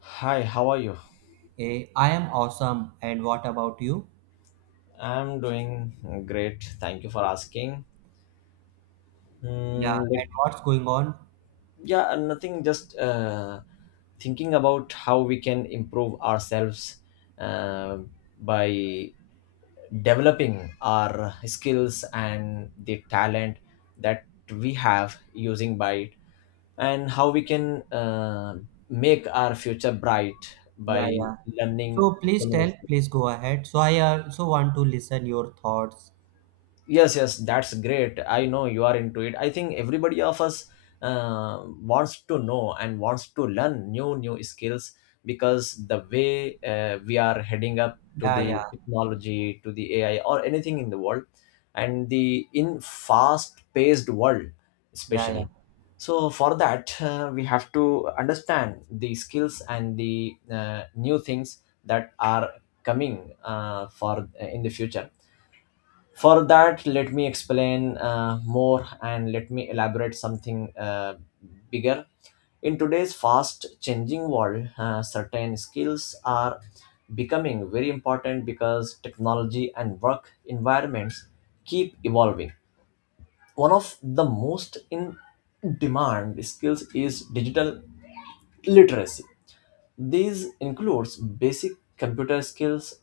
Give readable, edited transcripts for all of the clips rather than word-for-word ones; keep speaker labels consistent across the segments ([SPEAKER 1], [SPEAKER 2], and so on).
[SPEAKER 1] Hi, how are you?
[SPEAKER 2] Hey, I am awesome. And what about you?
[SPEAKER 1] I'm doing great. Thank you for asking.
[SPEAKER 2] Yeah,
[SPEAKER 1] Like,
[SPEAKER 2] and what's going on?
[SPEAKER 1] yeah, nothing, just thinking about how we can improve ourselves, uh, by developing our skills and the talent that we have using by it, and how we can make our future bright
[SPEAKER 2] Yeah,
[SPEAKER 1] by
[SPEAKER 2] yeah.
[SPEAKER 1] learning
[SPEAKER 2] So
[SPEAKER 1] so
[SPEAKER 2] please
[SPEAKER 1] many
[SPEAKER 2] tell,
[SPEAKER 1] skills.
[SPEAKER 2] please go ahead. So I also want to listen your thoughts.
[SPEAKER 1] Yes, yes, that's great. I know you are into it. I think everybody of us wants to know and wants to learn new skills, because the way we are heading up to
[SPEAKER 2] Yeah,
[SPEAKER 1] the
[SPEAKER 2] yeah,
[SPEAKER 1] technology, to the AI or anything in the world, and the in fast paced world,
[SPEAKER 2] yeah, yeah,
[SPEAKER 1] especially. So for that we have to understand the skills and the new things that are coming, for in the future. For that, let me explain more, and let me elaborate something bigger. In today's fast changing world, certain skills are becoming very important because technology and work environments keep evolving. One of the most in demand skills is digital literacy. These includes basic computer skills,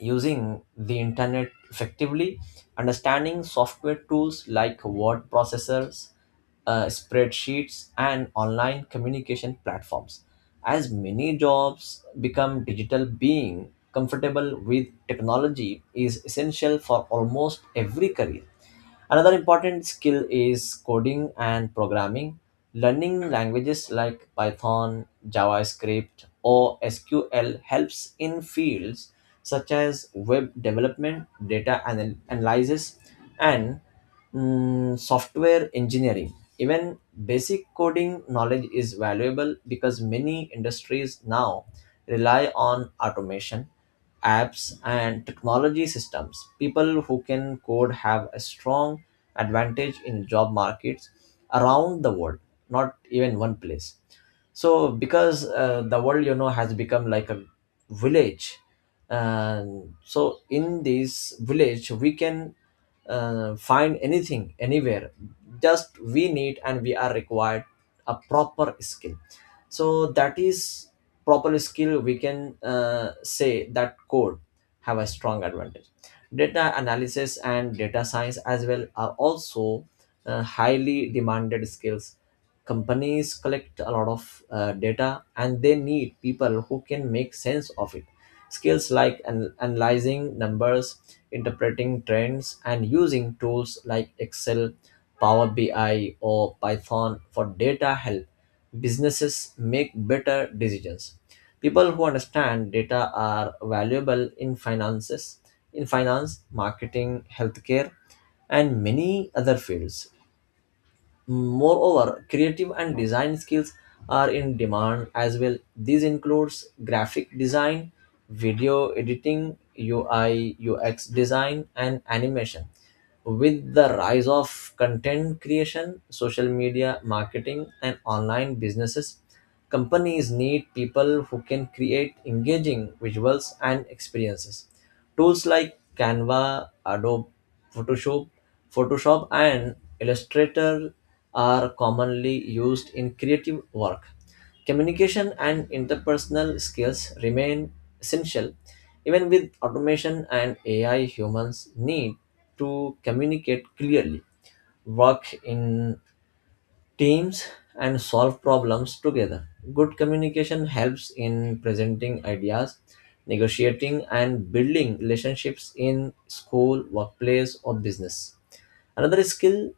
[SPEAKER 1] using the internet effectively, understanding software tools like word processors, spreadsheets, and online communication platforms. As many jobs become digital, being comfortable with technology is essential for almost every career. Another important skill is coding and programming. Learning languages like Python, JavaScript, or SQL helps in fields such as web development, data analysis, and software engineering. Even basic coding knowledge is valuable because many industries now rely on automation, apps, and technology systems. People who can code have a strong advantage in job markets around the world, not even one place. So, because the world, has become like a village, and so in this village, we can find anything anywhere. Just we need, and we are required a proper skill, so that is proper skill, we can say that code have a strong advantage. Data analysis and data science as well are also highly demanded skills. Companies collect a lot of data, and they need people who can make sense of it. Skills like analyzing numbers, interpreting trends, and using tools like Excel, Power BI, or Python for data help businesses make better decisions. People who understand data are valuable in finance, marketing, healthcare, and many other fields. Moreover, creative and design skills are in demand as well. This includes graphic design, video editing, UI, UX design, and animation. With the rise of content creation, social media marketing, and online businesses, companies need people who can create engaging visuals and experiences. Tools like Canva, Adobe Photoshop, and Illustrator are commonly used in creative work. Communication and interpersonal skills remain essential. Even with automation and AI, humans need to communicate clearly, work in teams, and solve problems together. Good communication helps in presenting ideas, negotiating, and building relationships in school, workplace, or business. Another skill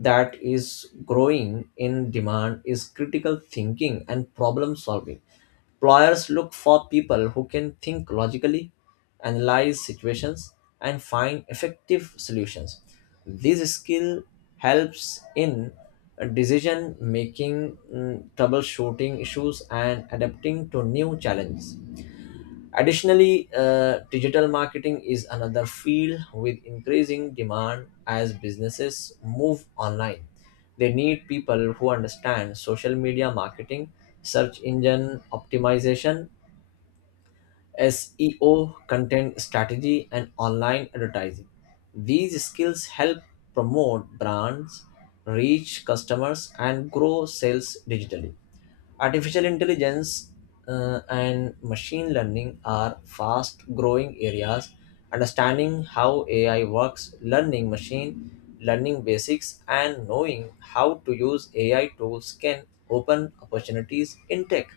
[SPEAKER 1] that is growing in demand is critical thinking and problem solving. Employers look for people who can think logically, analyze situations, and find effective solutions. This skill helps in decision making, troubleshooting issues, and adapting to new challenges. Additionally, digital marketing is another field with increasing demand as businesses move online. They need people who understand social media marketing, search engine optimization, SEO, content strategy, and online advertising. These skills help promote brands, reach customers, and grow sales digitally. Artificial intelligence and machine learning are fast growing areas. Understanding how AI works, learning machine learning basics, and knowing how to use AI tools can open opportunities in tech,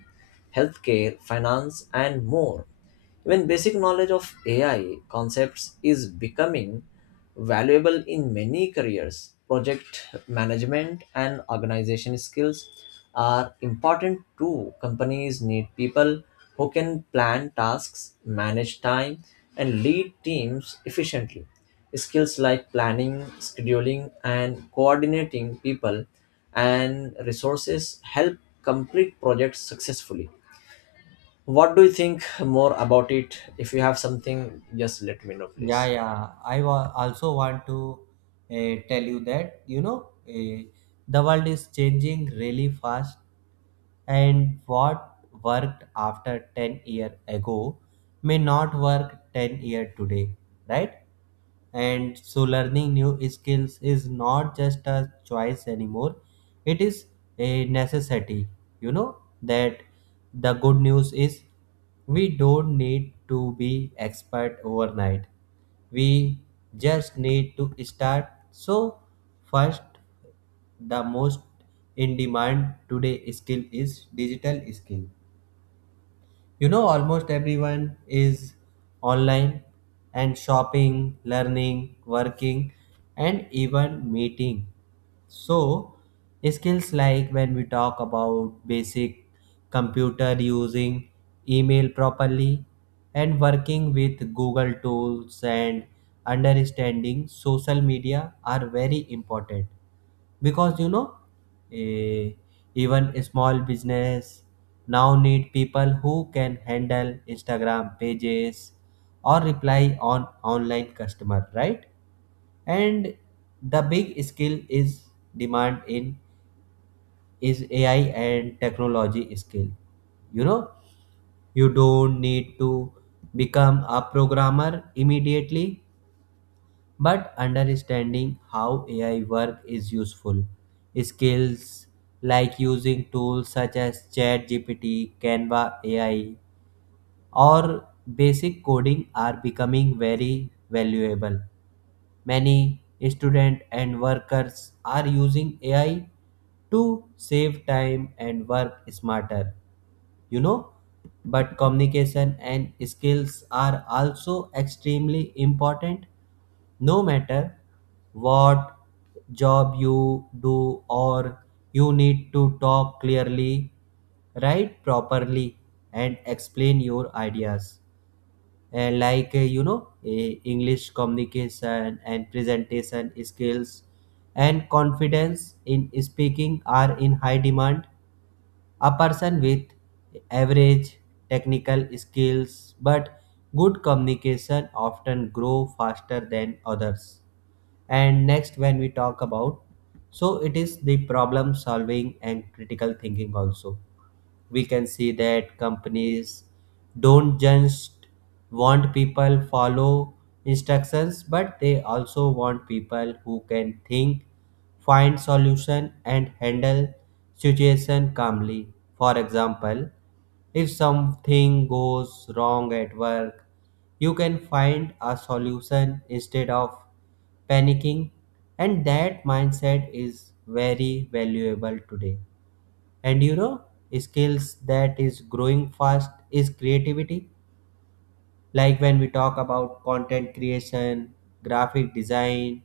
[SPEAKER 1] healthcare, finance, and more. Even basic knowledge of AI concepts is becoming valuable in many careers. Project management and organization skills are important too. Companies need people who can plan tasks, manage time, and lead teams efficiently. Skills like planning, scheduling, and coordinating people and resources help complete projects successfully. What do you think more about it? If you have something, just let me know,
[SPEAKER 2] yeah,
[SPEAKER 1] please.
[SPEAKER 2] yeah. I also want to tell you that uh, the world is changing really fast, and what worked after 10 year ago may not work 10 year today, right? And so learning new skills is not just a choice anymore. It is a necessity. You know that the good news is, we don't need to be expert overnight. We just need to start. So first, the most in demand today skill is digital skill. Almost everyone is online and shopping, learning, working, and even meeting. So, skills like when we talk about basic computer using, email properly, and working with Google tools and understanding social media are very important because eh, even a small business now need people who can handle Instagram pages or reply on online customer, right? And the big skill is demand in is AI and technology skill. You know you don't need to become a programmer immediately, but understanding how AI work is useful. Skills like using tools such as ChatGPT, Canva AI, or basic coding are becoming very valuable. Many students and workers are using AI to save time and work smarter. You know, but communication and skills are also extremely important. No matter what job you do, or you need to talk clearly, write properly and explain your ideas. And like English communication and presentation skills and confidence in speaking are in high demand. A person with average technical skills but good communication often grow faster than others. And next when we talk about, so it is the problem solving and critical thinking also. We can see that companies don't just want people follow instructions, but they also want people who can think, find solution and handle situation calmly. For example, if something goes wrong at work, you can find a solution instead of panicking, and that mindset is very valuable today. And skills that is growing fast is creativity, like when we talk about content creation, graphic design,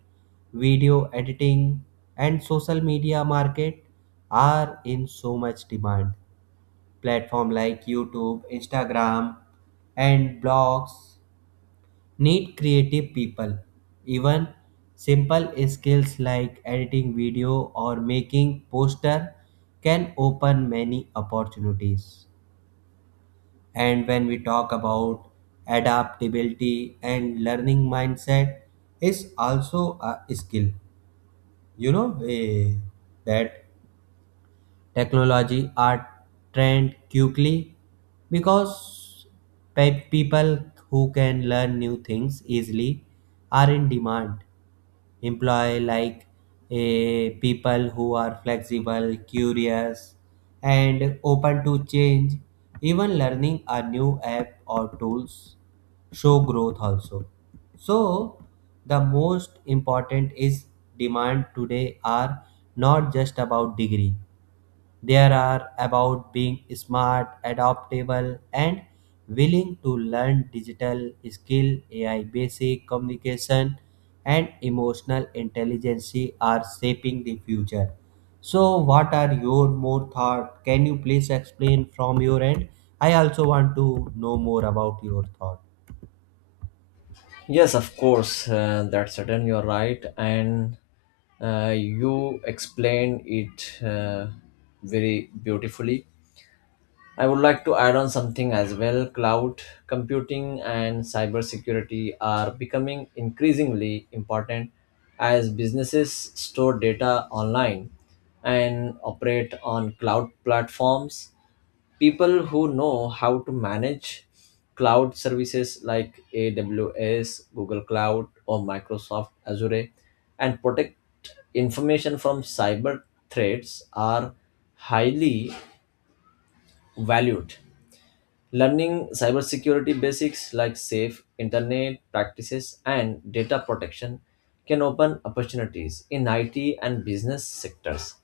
[SPEAKER 2] video editing, and social media market are in so much demand. Platform like YouTube, Instagram, and blogs need creative people. Even simple skills like editing video or making poster can open many opportunities. And when we talk about adaptability and learning mindset is also a skill, you know, eh, that technology are trend quickly because people who can learn new things easily are in demand. Employ like a people who are flexible, curious, and open to change. Even learning a new app or tools show growth also. So the most important is demand today are not just about degree. There are about being smart, adaptable, and willing to learn digital skill, AI basic communication, and emotional intelligence are shaping the future. So, what are your more thought? Can you please explain from your end? I also want to know more about your thought.
[SPEAKER 1] Yes, of course, that's certain. You're right, and you explained it very beautifully. I would like to add on something as well. Cloud computing and cybersecurity are becoming increasingly important as businesses store data online and operate on cloud platforms. People who know how to manage cloud services like AWS, Google Cloud, or Microsoft Azure, and protect information from cyber threats are highly valued. Learning cybersecurity basics like safe internet practices and data protection can open opportunities in IT and business sectors.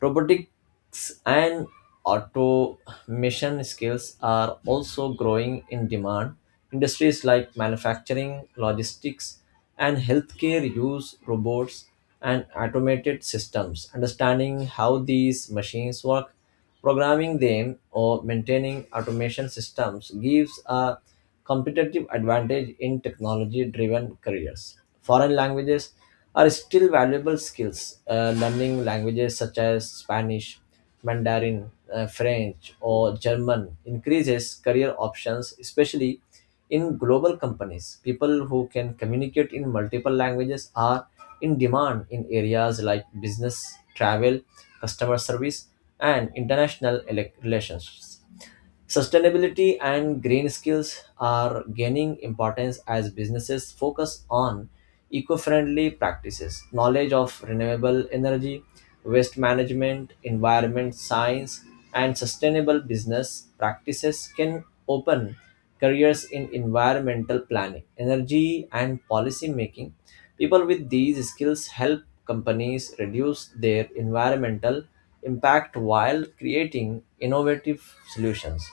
[SPEAKER 1] Robotics and automation skills are also growing in demand. Industries like manufacturing, logistics, and healthcare use robots and automated systems. Understanding how these machines work, programming them, or maintaining automation systems gives a competitive advantage in technology driven careers. Foreign languages are still valuable skills. Learning languages such as Spanish, Mandarin, French, or German increases career options, especially in global companies. People who can communicate in multiple languages are in demand in areas like business, travel, customer service, and international relations. Sustainability and green skills are gaining importance as businesses focus on eco friendly practices. Knowledge of renewable energy, waste management, environment science, and sustainable business practices can open careers in environmental planning, energy, and policy making. People with these skills help companies reduce their environmental impact while creating innovative solutions.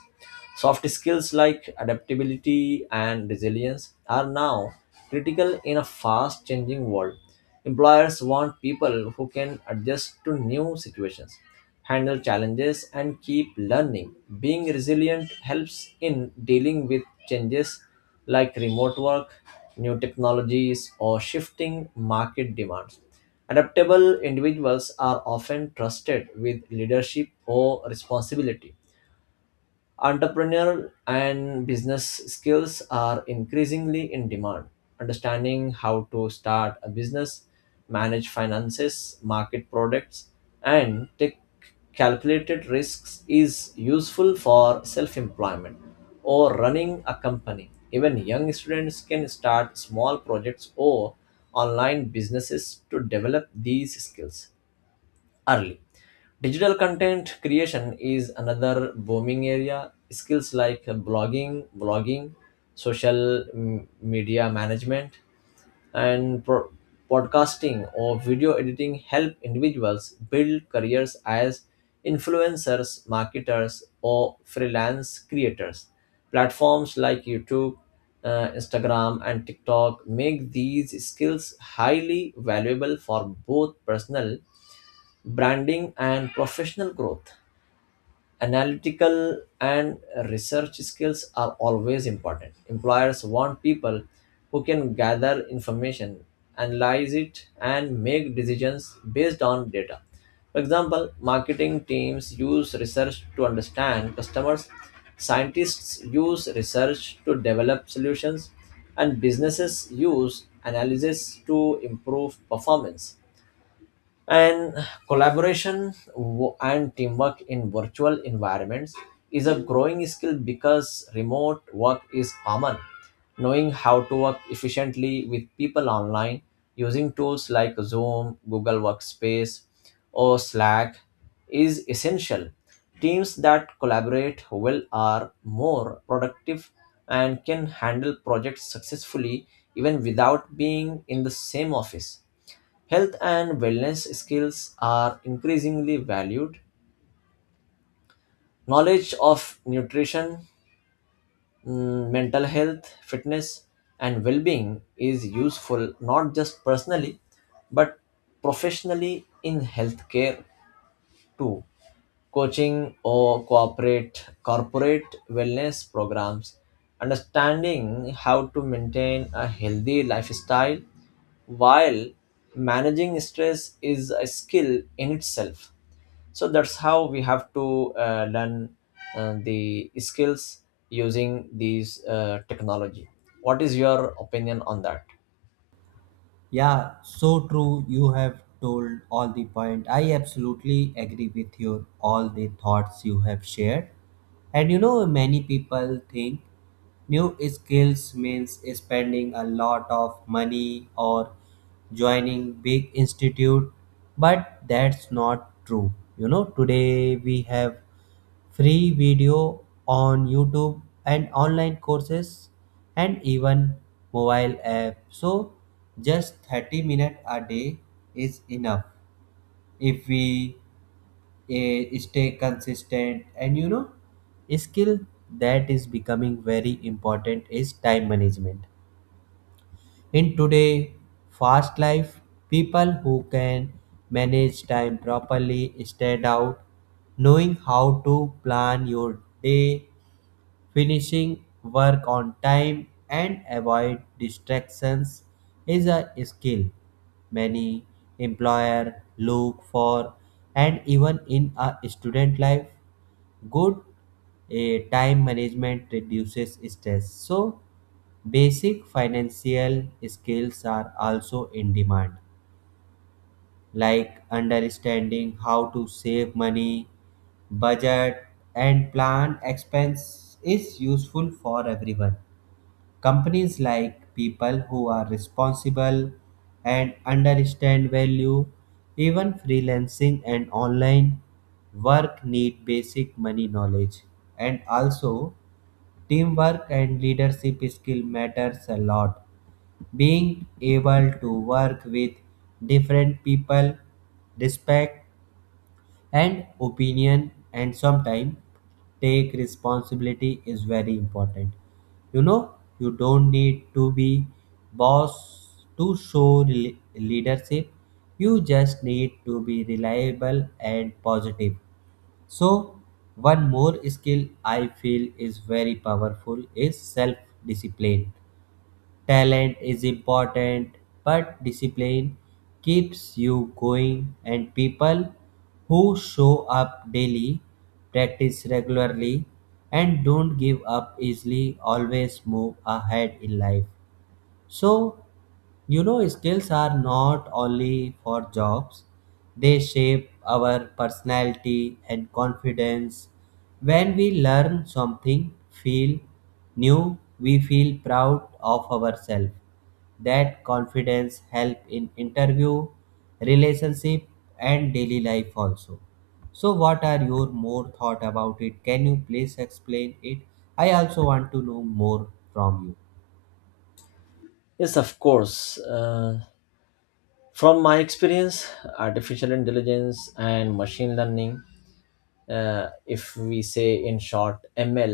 [SPEAKER 1] Soft skills like adaptability and resilience are now critical in a fast changing world. Employers want people who can adjust to new situations, handle challenges, and keep learning. Being resilient helps in dealing with changes like remote work, new technologies, or shifting market demands. Adaptable individuals are often trusted with leadership or responsibility. Entrepreneurial and business skills are increasingly in demand. Understanding how to start a business, manage finances, market products, and take calculated risks is useful for self employment or running a company. Even young students can start small projects or online businesses to develop these skills early. Digital content creation is another booming area. Skills like blogging, social media management, and podcasting or video editing help individuals build careers as influencers, marketers, or freelance creators. Platforms like YouTube, Instagram, and TikTok make these skills highly valuable for both personal branding and professional growth. Analytical and research skills are always important. Employers want people who can gather information, analyze it, and make decisions based on data. For example, marketing teams use research to understand customers, scientists use research to develop solutions, and businesses use analysis to improve performance. And collaboration and teamwork in virtual environments is a growing skill because remote work is common. Knowing how to work efficiently with people online using tools like Zoom, Google Workspace, or Slack is essential. Teams that collaborate well are more productive and can handle projects successfully, even without being in the same office. Health and wellness skills are increasingly valued. Knowledge of nutrition, mental health, fitness, and well being is useful not just personally but professionally in healthcare too. Coaching or corporate wellness programs, understanding how to maintain a healthy lifestyle while managing stress, is a skill in itself. So that's how we have to learn the skills using these technology. What is your opinion on that?
[SPEAKER 2] Yeah, so true. You have told all the point. I absolutely agree with your all the thoughts you have shared. And many people think new skills means spending a lot of money or joining big institute, but that's not true. Today we have free video on YouTube and online courses and even mobile app. So just 30 minutes a day is enough if we stay consistent. And skill that is becoming very important is time management. In today fast life, people who can manage time properly stand out, knowing how to plan your day, finishing work on time and avoid distractions is a skill many employer look for. And even in a student life, good time management reduces stress. So basic financial skills are also in demand, like understanding how to save money, budget, and plan expense is useful for everyone. Companies like people who are responsible and understand value, even freelancing and online work need basic money knowledge. And also teamwork and leadership skill matters a lot. Being able to work with different people, respect and opinion, and sometimes take responsibility is very important. You know you don't need to be boss to show leadership. You just need to be reliable and positive. So one more skill I feel is very powerful is self discipline. Talent is important, but discipline keeps you going, and people who show up daily, practice regularly, and don't give up easily always move ahead in life. So, skills are not only for jobs, they shape our personality and confidence. When we learn something feel new, we feel proud of ourselves. That confidence help in interview, relationship and daily life also. So what are your more thought about it? Can you please explain it? I also want to know more from you.
[SPEAKER 1] Yes, of course. From my experience, artificial intelligence and machine learning, if we say in short, ML,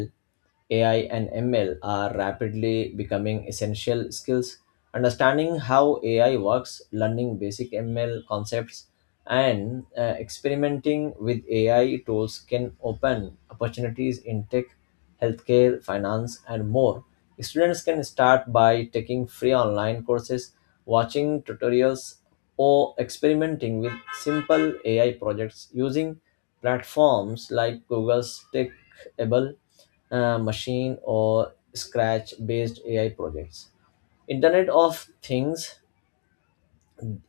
[SPEAKER 1] AI and ML are rapidly becoming essential skills. Understanding how AI works, learning basic ML concepts, and experimenting with AI tools can open opportunities in tech, healthcare, finance, and more. Students can start by taking free online courses, watching tutorials, or experimenting with simple AI projects using platforms like Google's Clickable Machine or Scratch based AI projects. Internet of Things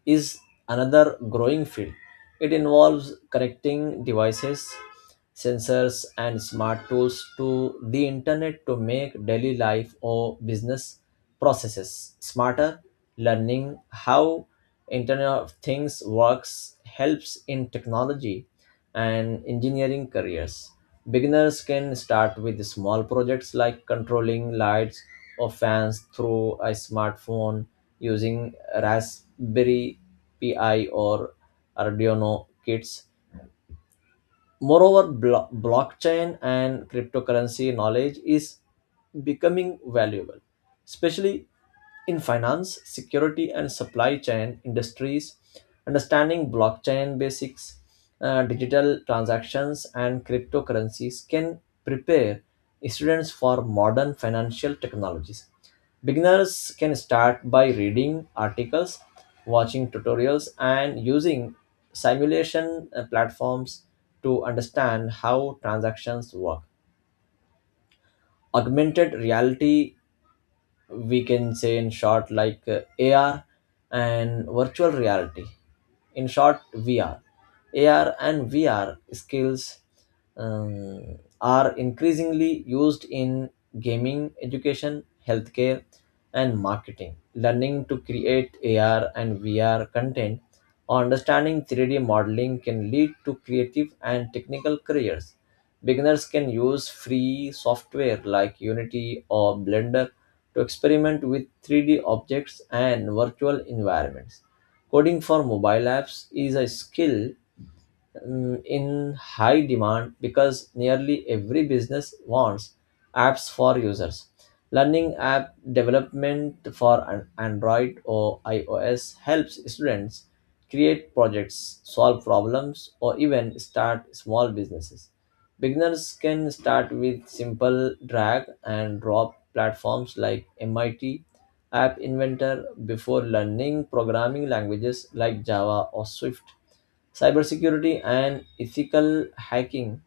[SPEAKER 1] is another growing field. It involves connecting devices, sensors, and smart tools to the internet to make daily life or business processes smarter. Learning how Internet of Things works helps in technology and engineering careers. Beginners can start with small projects like controlling lights or fans through a smartphone using Raspberry Pi or Arduino kits. Moreover, blockchain and cryptocurrency knowledge is becoming valuable, especially in finance, security, and supply chain industries. Understanding blockchain basics, digital transactions, and cryptocurrencies can prepare students for modern financial technologies. Beginners can start by reading articles, watching tutorials, and using simulation platforms to understand how transactions work. Augmented reality, we can say in short like AR, and virtual reality, in short, VR. AR and VR skills are increasingly used in gaming, education, healthcare, and marketing. Learning to create AR and VR content or understanding 3D modeling can lead to creative and technical careers. Beginners can use free software like Unity or Blender to experiment with 3D objects and virtual environments. Coding for mobile apps is a skill in high demand because nearly every business wants apps for users. Learning app development for an Android or iOS helps students create projects, solve problems, or even start small businesses. Beginners can start with simple drag and drop platforms like MIT App Inventor before learning programming languages like Java or Swift. Cybersecurity and ethical hacking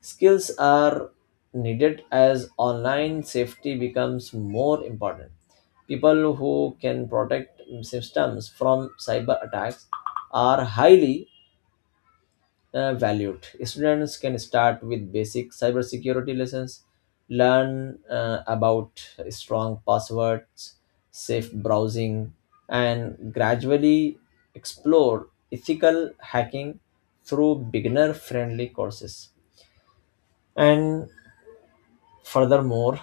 [SPEAKER 1] skills are needed as online safety becomes more important. People who can protect systems from cyber attacks are highly valued. Students can start with basic cybersecurity lessons, learn about strong passwords, safe browsing, and gradually explore ethical hacking through beginner friendly courses. And furthermore,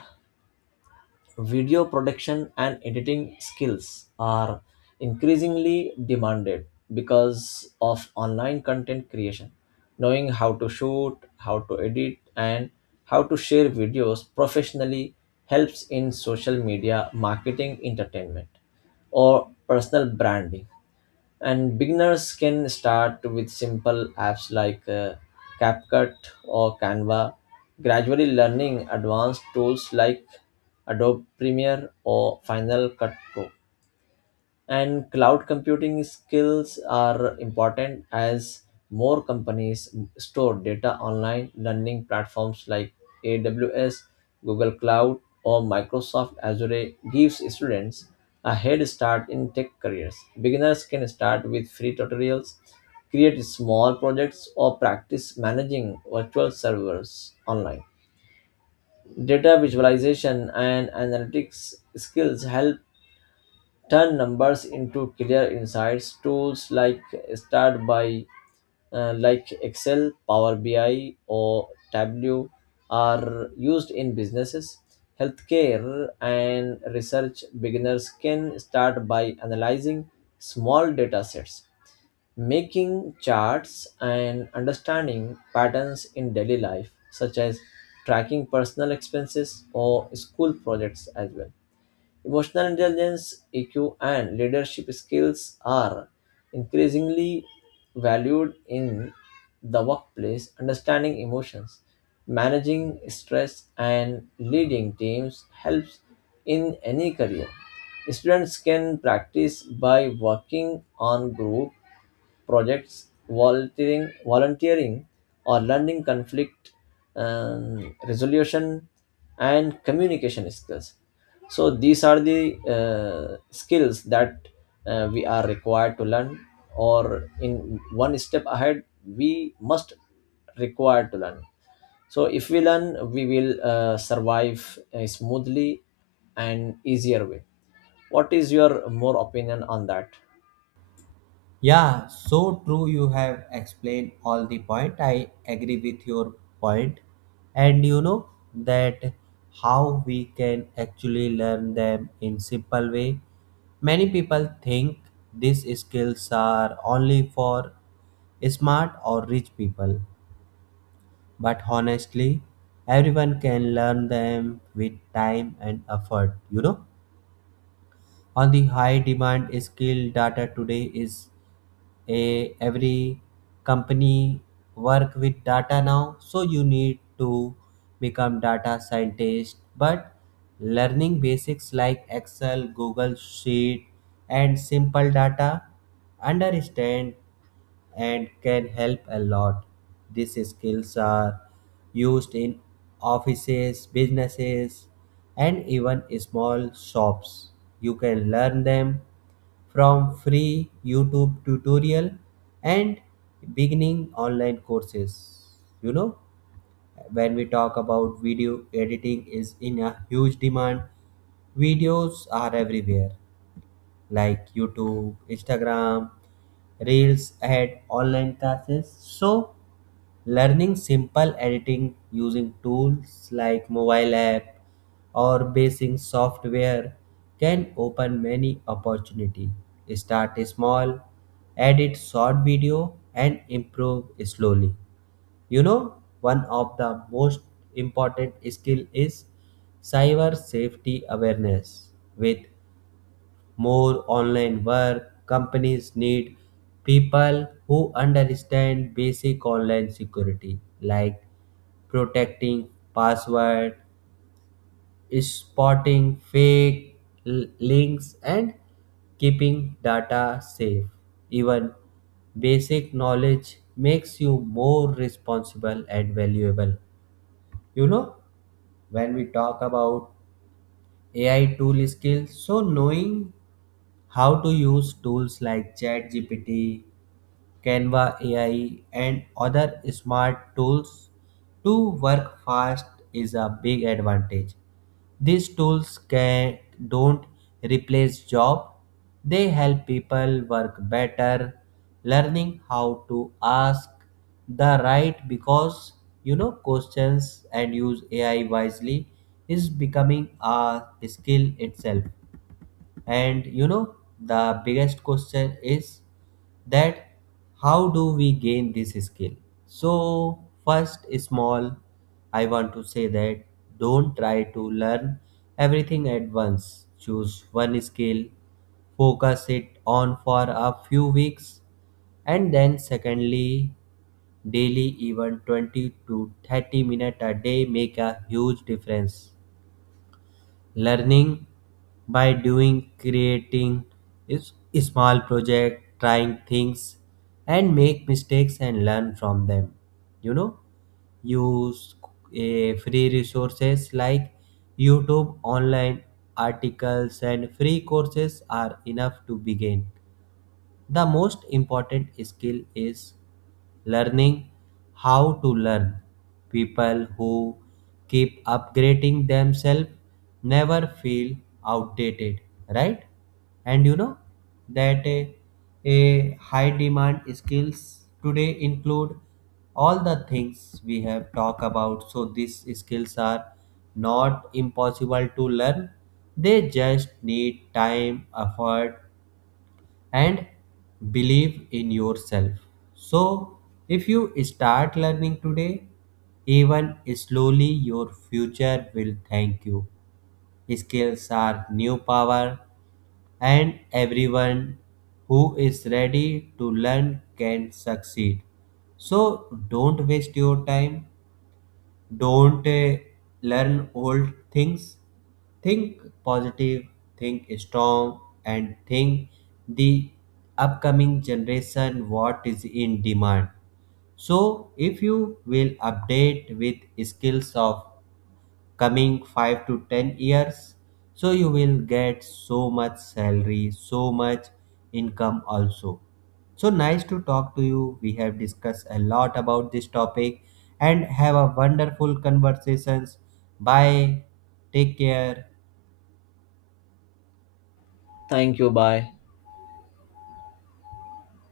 [SPEAKER 1] video production and editing skills are increasingly demanded because of online content creation. Knowing how to shoot, how to edit, and how to share videos professionally helps in social media marketing, entertainment, or personal branding. And beginners can start with simple apps like CapCut or Canva, gradually learning advanced tools like Adobe Premiere or Final Cut Pro. And cloud computing skills are important as more companies store data online. Learning platforms like AWS, Google Cloud, or Microsoft Azure gives students a head start in tech careers. Beginners can start with free tutorials, create small projects, or practice managing virtual servers online. Data visualization and analytics skills help turn numbers into clear insights. Tools like start by like Excel, Power BI, or Tableau are used in businesses, healthcare, and research. Beginners can start by analyzing small data sets, making charts, and understanding patterns in daily life, such as tracking personal expenses or school projects as well. Emotional intelligence, EQ, and leadership skills are increasingly valued in the workplace. Understanding emotions, managing stress, and leading teams helps in any career. Students can practice by working on group projects, volunteering, or learning conflict resolution and communication skills. So these are the skills that we are required to learn, or in one step ahead, we must require to learn. So if we learn, we will survive a smoothly and easier way. What is your more opinion on that?
[SPEAKER 2] Yeah, so true. You have explained all the point. I agree with your point, and you know that how we can actually learn them in simple way. Many people think these skills are only for smart or rich people, but honestly, everyone can learn them with time and effort. You know on the high demand skill data today is a every company work with data now, so you need to become data scientist but learning basics like Excel, Google Sheet, and simple data understand and can help a lot. These skills are used in offices, businesses, and even small shops. You can learn them from free YouTube tutorial and beginning online courses. You know, when we talk about video editing is in a huge demand. Videos are everywhere like YouTube, Instagram, Reels had online classes. So, learning simple editing using tools like mobile app or basic software can open many opportunity. Start small, edit short video and improve slowly. You know, one of the most important skill is cyber safety awareness. With more online work, companies need people who understand basic online security like protecting password, spotting fake links, and keeping data safe. Even basic knowledge makes you more responsible and valuable. You know, when we talk about AI tool skills, so knowing how to use tools like ChatGPT, Canva AI, and other smart tools to work fast is a big advantage. These tools can don't replace job. They help people work better, learning how to ask the right because questions and use AI wisely is becoming a skill itself. And the biggest question is that how do we gain this skill? So, first, small, I want to say that don't try to learn everything at once. Choose one skill, focus it on for a few weeks, and then, secondly, daily even 20 to 30 minutes a day make a huge difference. Learning by doing, creating is small project, trying things and make mistakes and learn from them. you know Use free resources like YouTube, online articles and free courses are enough to begin. The most important skill is learning how to learn. People who keep upgrading themselves never feel outdated, right? And you know that a high demand skills today include all the things we have talked about. So these skills are not impossible to learn. They just need time, effort, and believe in yourself. So, if you start learning today, even slowly, your future will thank you. Skills are new power, and everyone who is ready to learn can succeed. So, don't waste your time. Don't learn old things. Think positive, think strong, and think the upcoming generation what is in demand. So, if you will update with skills of coming 5 to 10 years, so you will get so much salary, so much income also. So nice to talk to you. We have discussed a lot about this topic and have a wonderful conversations. Bye. Take care.
[SPEAKER 1] Thank you. Bye.